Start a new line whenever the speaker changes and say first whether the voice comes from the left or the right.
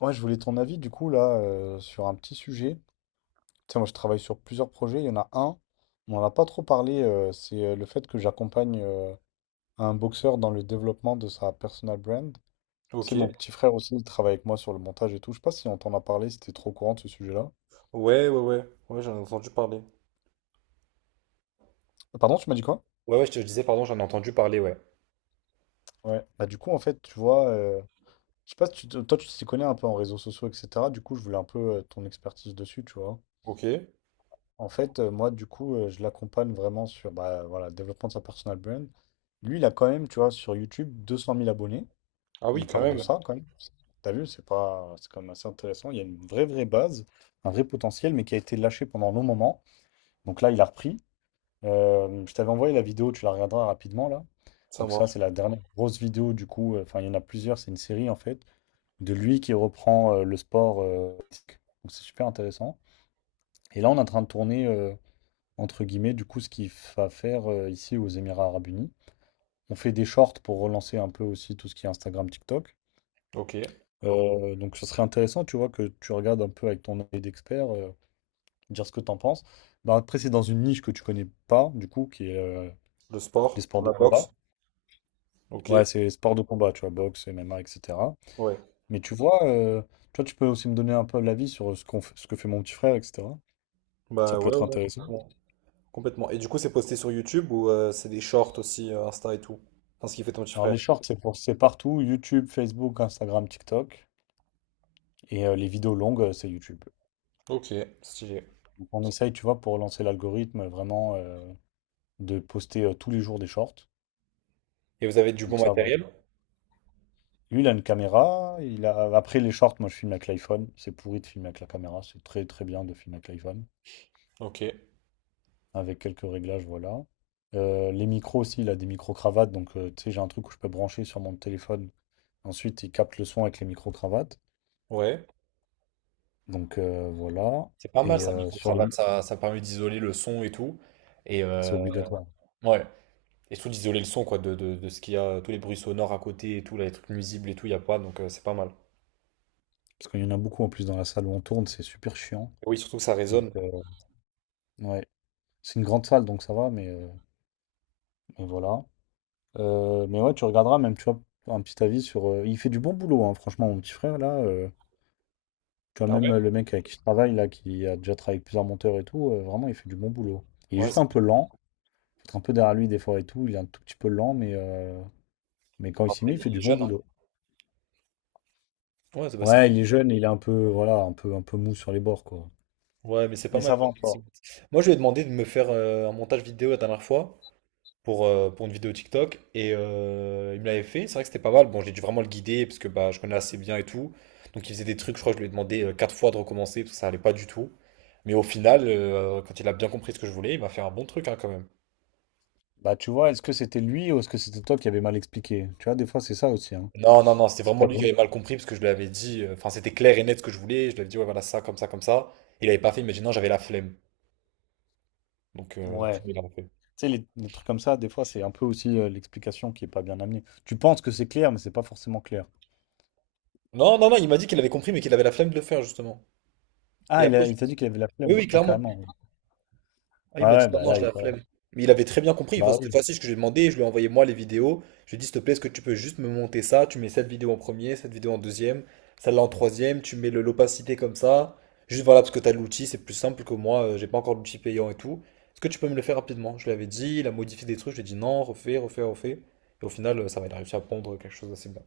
left: Ouais, je voulais ton avis du coup là sur un petit sujet. Tu sais, moi je travaille sur plusieurs projets. Il y en a un, on n'en a pas trop parlé, c'est le fait que j'accompagne un boxeur dans le développement de sa personal brand. Tu
right: Ok.
left: sais, mon petit frère aussi, il travaille avec moi sur le montage et tout. Je sais pas si on t'en a parlé, c'était trop au courant de ce sujet-là.
right: Ouais, ouais, ouais. Ouais, j'en ai entendu parler.
left: Pardon, tu m'as dit quoi?
right: Ouais, ouais, je disais, pardon, j'en ai entendu parler, ouais.
left: Ouais. Bah du coup, en fait, tu vois, je sais pas si toi tu t'y connais un peu en réseaux sociaux, etc. Du coup, je voulais un peu ton expertise dessus, tu vois.
right: Ok.
left: En fait, moi, du coup, je l'accompagne vraiment sur bah, voilà, le développement de sa personal brand. Lui, il a quand même, tu vois, sur YouTube, 200 000 abonnés.
right: Ah oui,
left: Il
right: quand
left: part de
right: même.
left: ça, quand même. T'as vu, c'est pas c'est quand même assez intéressant. Il y a une vraie, vraie base, un vrai potentiel, mais qui a été lâché pendant un long moment. Donc là, il a repris. Je t'avais envoyé la vidéo, tu la regarderas rapidement, là.
right: Ça
left: Donc ça,
right: marche.
left: c'est la dernière grosse vidéo, du coup. Enfin, il y en a plusieurs, c'est une série, en fait, de lui qui reprend le sport. Donc c'est super intéressant. Et là, on est en train de tourner, entre guillemets, du coup, ce qu'il va faire ici aux Émirats Arabes Unis. On fait des shorts pour relancer un peu aussi tout ce qui est Instagram, TikTok.
right: Ok.
left: Donc, ce serait intéressant, tu vois, que tu regardes un peu avec ton œil d'expert, dire ce que tu en penses. Bah, après, c'est dans une niche que tu connais pas, du coup, qui est
right: Le
left: les
right: sport, dans
left: sports
right: la
left: de
right: boxe.
left: combat.
right: Ok.
left: Ouais, c'est sports de combat, tu vois, boxe, MMA, etc.
right: Ouais.
left: Mais tu vois, tu vois, tu peux aussi me donner un peu l'avis sur ce ce que fait mon petit frère, etc. Ça
right: Bah
left: peut
right: ouais,
left: être
right: ouais,
left: intéressant.
right: complètement. Complètement. Et du coup, c'est posté sur YouTube ou c'est des shorts aussi, Insta et tout? Enfin, ce qu'il fait ton petit
left: Alors,
right: frère.
left: les shorts, c'est pour, c'est partout, YouTube, Facebook, Instagram, TikTok. Et les vidéos longues, c'est YouTube.
right: Ok, stylé.
left: Donc on essaye, tu vois, pour lancer l'algorithme, vraiment de poster tous les jours des shorts.
right: Et vous avez du bon
left: Donc ça, voilà.
right: matériel?
left: Lui, il a une caméra. Il a Après les shorts, moi, je filme avec l'iPhone. C'est pourri de filmer avec la caméra. C'est très, très bien de filmer avec l'iPhone.
right: Ok.
left: Avec quelques réglages, voilà. Les micros aussi, il a des micro-cravates. Donc, tu sais, j'ai un truc où je peux brancher sur mon téléphone. Ensuite, il capte le son avec les micro-cravates.
right: Ouais.
left: Donc, voilà.
right: C'est pas mal
left: Et
right: ça, micro-cravate, ça permet d'isoler le son et tout. Et
left: C'est obligatoire.
right: ouais. Et surtout d'isoler le son quoi, de ce qu'il y a, tous les bruits sonores à côté et tout, là, les trucs nuisibles et tout, il n'y a pas, donc c'est pas mal.
left: Parce qu'il y en a beaucoup en plus dans la salle où on tourne. C'est super chiant.
right: Et oui, surtout que ça
left: Donc,
right: résonne.
left: euh, Ouais, c'est une grande salle donc ça va, mais voilà. Mais ouais, tu regarderas même, tu vois, un petit avis sur. Il fait du bon boulot, hein, franchement, mon petit frère là. Tu vois,
right: Ah
left: même
right: ouais?
left: le mec avec qui je travaille là, qui a déjà travaillé avec plusieurs monteurs et tout, vraiment, il fait du bon boulot. Il est
right: Ouais,
left: juste
right: c'est-
left: un peu lent, faut être un peu derrière lui des fois et tout. Il est un tout petit peu lent, mais quand il s'y
right: Après
left: met,
right: il
left: il fait
right: est
left: du bon
right: jeune, hein.
left: boulot.
right: Ouais, c'est pas
left: Ouais, il est
right: mal.
left: jeune et il est un peu, voilà, un peu mou sur les bords quoi.
right: Ouais, mais c'est pas
left: Mais ça
right: mal.
left: va
right: C'est-
left: encore.
right: Moi je lui ai demandé de me faire un montage vidéo la dernière fois pour une vidéo TikTok et il me l'avait fait, c'est vrai que c'était pas mal. Bon j'ai dû vraiment le guider parce que bah je connais assez bien et tout. Donc il faisait des trucs, je crois que je lui ai demandé quatre fois de recommencer parce que ça allait pas du tout. Mais au final, quand il a bien compris ce que je voulais, il m'a fait un bon truc hein, quand même.
left: Bah, tu vois, est-ce que c'était lui ou est-ce que c'était toi qui avais mal expliqué? Tu vois, des fois, c'est ça aussi, hein.
right: Non, non, non, c'était
left: C'est
right: vraiment
left: pas
right: lui qui
left: bon.
right: avait mal compris parce que je lui avais dit, c'était clair et net ce que je voulais. Je lui avais dit, ouais, voilà, ça, comme ça, comme ça. Il avait pas fait, il m'a dit, non, j'avais la flemme. Donc, après,
left: Ouais.
right: il a refait.
left: Tu sais, les trucs comme ça, des fois, c'est un peu aussi l'explication qui est pas bien amenée. Tu penses que c'est clair, mais c'est pas forcément clair.
right: Non, non, non, il m'a dit qu'il avait compris, mais qu'il avait la flemme de le faire, justement. Et
left: Ah,
right: après,
left: il t'a dit qu'il avait la
right: oui,
left: flemme.
right: oui,
left: Ah,
right: clairement.
left: carrément. Ouais.
right: Ah, oui, il
left: Ah
right: m'a dit
left: ouais,
right: non,
left: bah
right: non,
left: là,
right: j'ai
left: il
right: la
left: Bah
right: flemme. Mais il avait très bien compris. Enfin,
left: bah
right: c'était
left: oui.
right: facile ce que j'ai demandé. Je lui ai envoyé moi les vidéos. Je lui ai dit, s'il te plaît, est-ce que tu peux juste me monter ça? Tu mets cette vidéo en premier, cette vidéo en deuxième, celle-là en troisième. Tu mets l'opacité comme ça. Juste voilà, parce que t'as l'outil, c'est plus simple que moi. J'ai pas encore l'outil payant et tout. Est-ce que tu peux me le faire rapidement? Je lui avais dit, il a modifié des trucs. Je lui ai dit non, refais, refais, refais. Et au final, ça va, il a réussi à pondre quelque chose d'assez bien.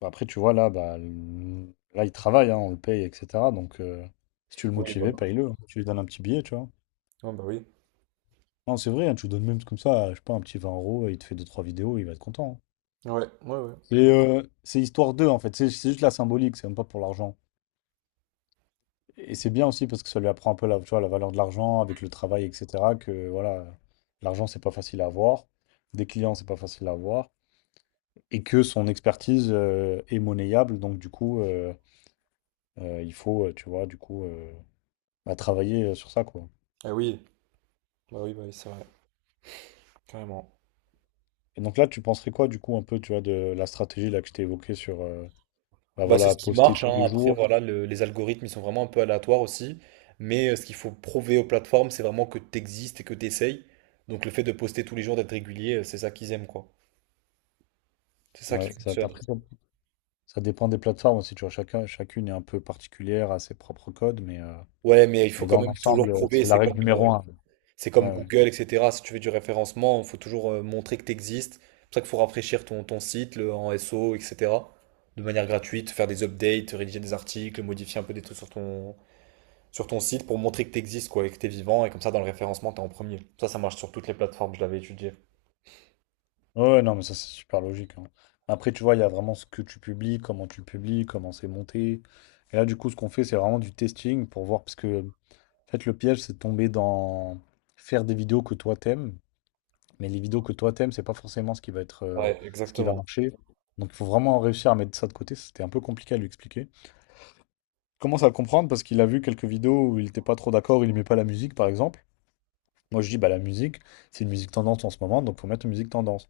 left: Bah après, tu vois, là, il travaille, hein, on le paye, etc. Donc, si tu veux le
right: Oui, bah oui.
left: motiver, paye-le. Hein. Tu lui donnes un petit billet, tu vois.
right: Ah, bah oui.
left: Non, c'est vrai, hein, tu lui donnes même comme ça, je sais pas, un petit 20 euros, il te fait deux trois vidéos, il va être content. Hein.
right: Ouais, ouais, ouais.
left: C'est histoire d'eux en fait, c'est juste la symbolique, c'est même pas pour l'argent. Et c'est bien aussi parce que ça lui apprend un peu la, tu vois, la valeur de l'argent avec le travail, etc. Que voilà, l'argent c'est pas facile à avoir, des clients c'est pas facile à avoir, et que son expertise est monnayable, donc du coup il faut, tu vois, bah, travailler sur ça quoi.
right: Ah oui, bah oui, bah oui, c'est vrai. Carrément.
left: Et donc là tu penserais quoi du coup un peu, tu vois, de la stratégie là que je t'ai évoquée sur, bah
right: Bah, c'est
left: voilà,
right: ce qui
left: poster
right: marche,
left: tous
right: hein.
left: les
right: Après,
left: jours.
right: voilà, les algorithmes, ils sont vraiment un peu aléatoires aussi. Mais ce qu'il faut prouver aux plateformes, c'est vraiment que tu existes et que tu essayes. Donc, le fait de poster tous les jours, d'être régulier, c'est ça qu'ils aiment, quoi. C'est ça qui
left: Ouais, exact.
right: fonctionne.
left: Ça dépend des plateformes aussi, tu vois, chacun, chacune est un peu particulière à ses propres codes,
right: Ouais, mais il faut
left: mais
right: quand
left: dans
right: même toujours
left: l'ensemble,
right: prouver.
left: c'est la règle numéro un.
right: C'est
left: Ouais,
right: comme
left: ouais.
right: Google, etc. Si tu veux du référencement, il faut toujours montrer que tu existes. C'est pour ça qu'il faut rafraîchir ton site en SEO, etc. De manière gratuite, faire des updates, rédiger des articles, modifier un peu des trucs sur ton site pour montrer que tu existes, quoi, et que tu es vivant, et comme ça, dans le référencement, tu es en premier. Ça marche sur toutes les plateformes, je l'avais étudié.
left: Ouais, ouais, non, mais ça, c'est super logique. Hein. Après, tu vois, il y a vraiment ce que tu publies, comment tu le publies, comment c'est monté. Et là, du coup, ce qu'on fait, c'est vraiment du testing pour voir, parce que, en fait, le piège, c'est de tomber dans faire des vidéos que toi t'aimes, mais les vidéos que toi t'aimes, c'est pas forcément ce qui va être,
right: Ouais,
left: ce qui va
right: exactement.
left: marcher. Donc, il faut vraiment réussir à mettre ça de côté. C'était un peu compliqué à lui expliquer. Commence à le comprendre parce qu'il a vu quelques vidéos où il n'était pas trop d'accord, il aimait pas la musique par exemple. Moi je dis bah la musique, c'est une musique tendance en ce moment, donc faut mettre une musique tendance.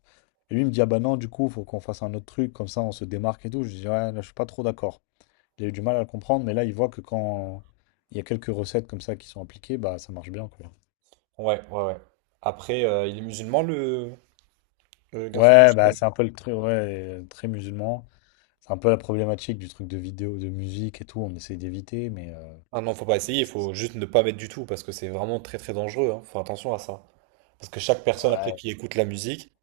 left: Et lui il me dit ah bah non du coup faut qu'on fasse un autre truc, comme ça on se démarque et tout. Je dis ouais là, je suis pas trop d'accord. Il a eu du mal à le comprendre, mais là il voit que quand il y a quelques recettes comme ça qui sont appliquées, bah ça marche bien quoi.
right: Ouais, ouais, ouais. Après, il est musulman, le garçon qui vous
left: Ouais bah
right: surveille.
left: c'est un peu le truc ouais, très musulman. C'est un peu la problématique du truc de vidéo, de musique et tout, on essaye d'éviter, mais
right: Ah non, faut pas essayer, il faut juste ne pas mettre du tout, parce que c'est vraiment très très dangereux, hein. Faut attention à ça. Parce que chaque personne, après,
left: ouais,
right: qui écoute la musique,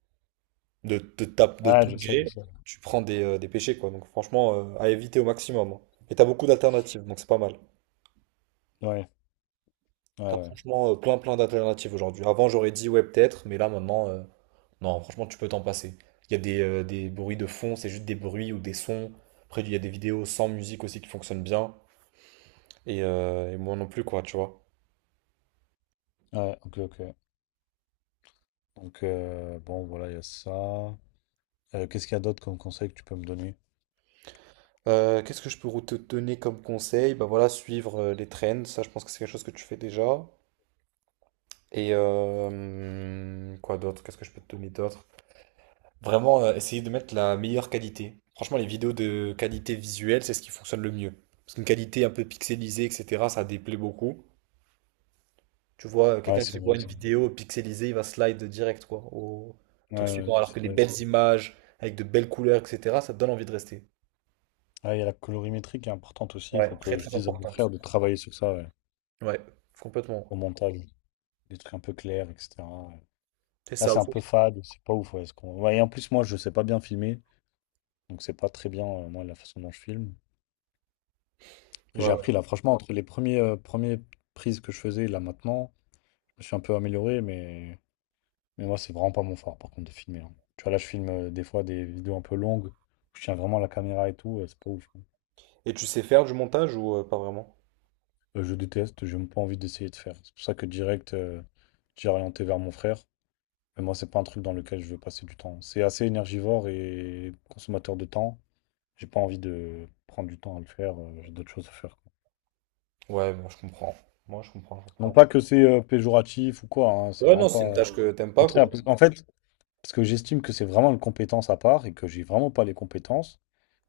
right: de
left: ouais,
right: tout
left: je sais, je
right: gré,
left: sais.
right: tu prends des péchés, quoi. Donc franchement, à éviter au maximum, hein. Et t'as beaucoup d'alternatives, donc c'est pas mal.
left: Ouais, ouais,
right: T'as
left: ouais.
right: franchement plein plein d'alternatives aujourd'hui. Avant j'aurais dit ouais peut-être, mais là maintenant non franchement tu peux t'en passer. Il y a des bruits de fond, c'est juste des bruits ou des sons. Après il y a des vidéos sans musique aussi qui fonctionnent bien. Et moi non plus quoi tu vois.
left: Ouais, ok, ok. Donc, bon, voilà, il y a ça. Qu'est-ce qu'il y a d'autre comme conseil que tu peux me donner?
right: Qu'est-ce que je peux te donner comme conseil? Bah voilà, suivre les trends, ça je pense que c'est quelque chose que tu fais déjà. Et quoi d'autre? Qu'est-ce que je peux te donner d'autre? Vraiment, essayer de mettre la meilleure qualité. Franchement, les vidéos de qualité visuelle, c'est ce qui fonctionne le mieux. Parce qu'une qualité un peu pixelisée, etc., ça déplaît beaucoup. Tu vois,
left: Ouais,
right: quelqu'un qui
left: c'est vrai.
right: voit une
left: C'est vrai.
right: vidéo pixelisée, il va slide direct, quoi, au
left: Ouais,
right: truc
left: ouais,
right: suivant. Alors
left: c'est
right: que les
left: vrai, c'est
right: belles
left: vrai.
right: images, avec de belles couleurs, etc., ça te donne envie de rester.
left: Ah, il y a la colorimétrie qui est importante aussi. Il
right: Ouais,
left: faut
right: très
left: que je
right: très
left: dise à mon frère
right: importante.
left: de travailler sur ça, ouais,
right: Ouais, complètement.
left: au montage. Des trucs un peu clairs, etc. Ouais.
right: C'est
left: Là,
right: ça
left: c'est un
right: aussi.
left: peu fade, c'est pas ouf. Ouais, ouais, et en plus, moi, je sais pas bien filmer. Donc, c'est pas très bien, moi, la façon dont je filme.
right: Ouais,
left: J'ai
right: ouais.
left: appris, là, franchement, entre les premières prises que je faisais, là, maintenant, je suis un peu amélioré, mais moi, c'est vraiment pas mon fort, par contre, de filmer. Hein. Tu vois, là, je filme des fois des vidéos un peu longues, je tiens vraiment la caméra et tout, c'est pas ouf. Hein.
right: Et tu sais faire du montage ou pas vraiment?
left: Je déteste, j'ai même pas envie d'essayer de faire. C'est pour ça que direct, j'ai orienté vers mon frère. Mais moi, c'est pas un truc dans lequel je veux passer du temps. C'est assez énergivore et consommateur de temps. J'ai pas envie de prendre du temps à le faire, j'ai d'autres choses à faire. Quoi.
right: Ouais, moi je comprends. Moi je comprends, je
left: Non
right: comprends.
left: pas que c'est péjoratif ou quoi, hein, c'est
right: Ouais,
left: vraiment
right: non, c'est une
left: pas Au
right: tâche que t'aimes pas, quoi.
left: contraire, en fait, parce que j'estime que c'est vraiment une compétence à part et que j'ai vraiment pas les compétences.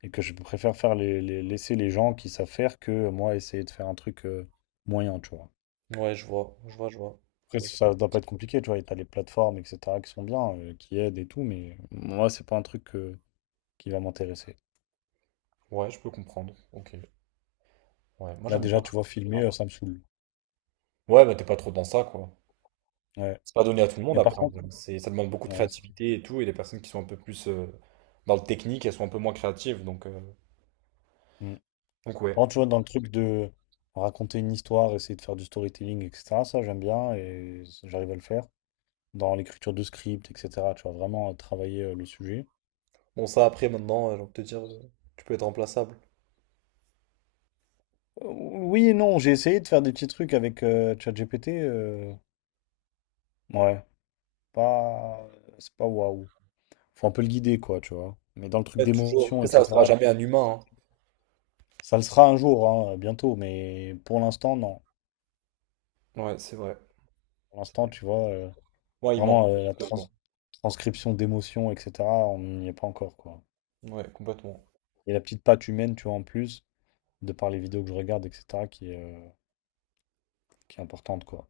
left: Et que je préfère faire laisser les gens qui savent faire que moi essayer de faire un truc moyen, tu vois.
right: Ouais, je vois, je vois, je vois.
left: Après, ça doit pas être compliqué, tu vois. Et t'as les plateformes, etc., qui sont bien, qui aident et tout, mais moi, c'est pas un truc qui va m'intéresser.
right: Ouais, je peux comprendre. Ok. Ouais, moi
left: Là,
right: j'aime
left: déjà,
right: bien.
left: tu vois, filmer, ça me saoule.
right: Ouais, bah t'es pas trop dans ça, quoi.
left: Ouais.
right: C'est pas donné à tout le monde
left: Mais par
right: après, en
left: contre,
right: vrai. C'est, ça demande beaucoup de
left: ouais, c'est-
right: créativité et tout. Et les personnes qui sont un peu plus dans le technique, elles sont un peu moins créatives.
left: Mm.
right: Donc ouais.
left: Par contre, tu vois, dans le truc de raconter une histoire, essayer de faire du storytelling, etc., ça, j'aime bien et j'arrive à le faire. Dans l'écriture de script, etc., tu vois, vraiment travailler le sujet.
right: Bon, ça après, maintenant, j'ai envie de te dire, tu peux être remplaçable.
left: Oui et non, j'ai essayé de faire des petits trucs avec ChatGPT. Ouais, pas, C'est pas waouh. Faut un peu le guider, quoi, tu vois. Mais dans le truc
right: Ouais, toujours.
left: d'émotion,
right: Après, ça restera
left: etc.
right: jamais un humain,
left: Ça le sera un jour, hein, bientôt. Mais pour l'instant, non.
right: hein. Ouais, c'est vrai.
left: Pour
right: C'est
left: l'instant,
right: vrai.
left: tu vois,
right: Ouais, il manque.
left: vraiment euh, la trans- transcription d'émotion, etc. On n'y est pas encore, quoi.
right: Ouais, complètement.
left: Et la petite patte humaine, tu vois, en plus, de par les vidéos que je regarde, etc., qui est importante, quoi.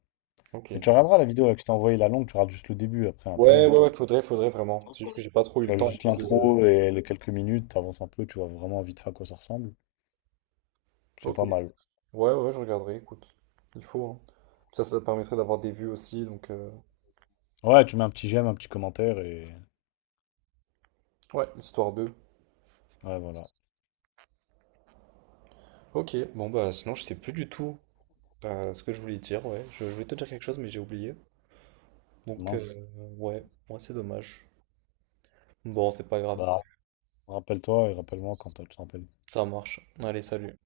right: Ok.
left: Mais tu
right: Ouais,
left: regarderas la vidéo là, que je t'ai envoyée, la longue, tu regardes juste le début, après un peu
right: ouais,
left: longue.
right: ouais, ouais, faudrait, faudrait vraiment. C'est juste que j'ai pas trop eu
left: Tu
right: le
left: vois,
right: temps et
left: juste
right: tout de.
left: l'intro et les quelques minutes, t'avances un peu, tu vois vraiment vite fait à quoi ça ressemble. C'est
right: Ok.
left: pas mal.
right: Ouais, ouais, je regarderai, écoute. Il faut, hein. Ça permettrait d'avoir des vues aussi, donc
left: Ouais, tu mets un petit j'aime, un petit commentaire et
right: ouais, histoire d'eux.
left: Ouais, voilà.
right: Ok, bon bah sinon je sais plus du tout ce que je voulais dire, ouais. Je voulais te dire quelque chose mais j'ai oublié. Donc
left: Mince.
right: ouais, ouais, c'est dommage. Bon, c'est pas grave,
left: Bah, rappelle-toi et rappelle-moi quand tu te rappelles.
right: ça marche. Allez, salut.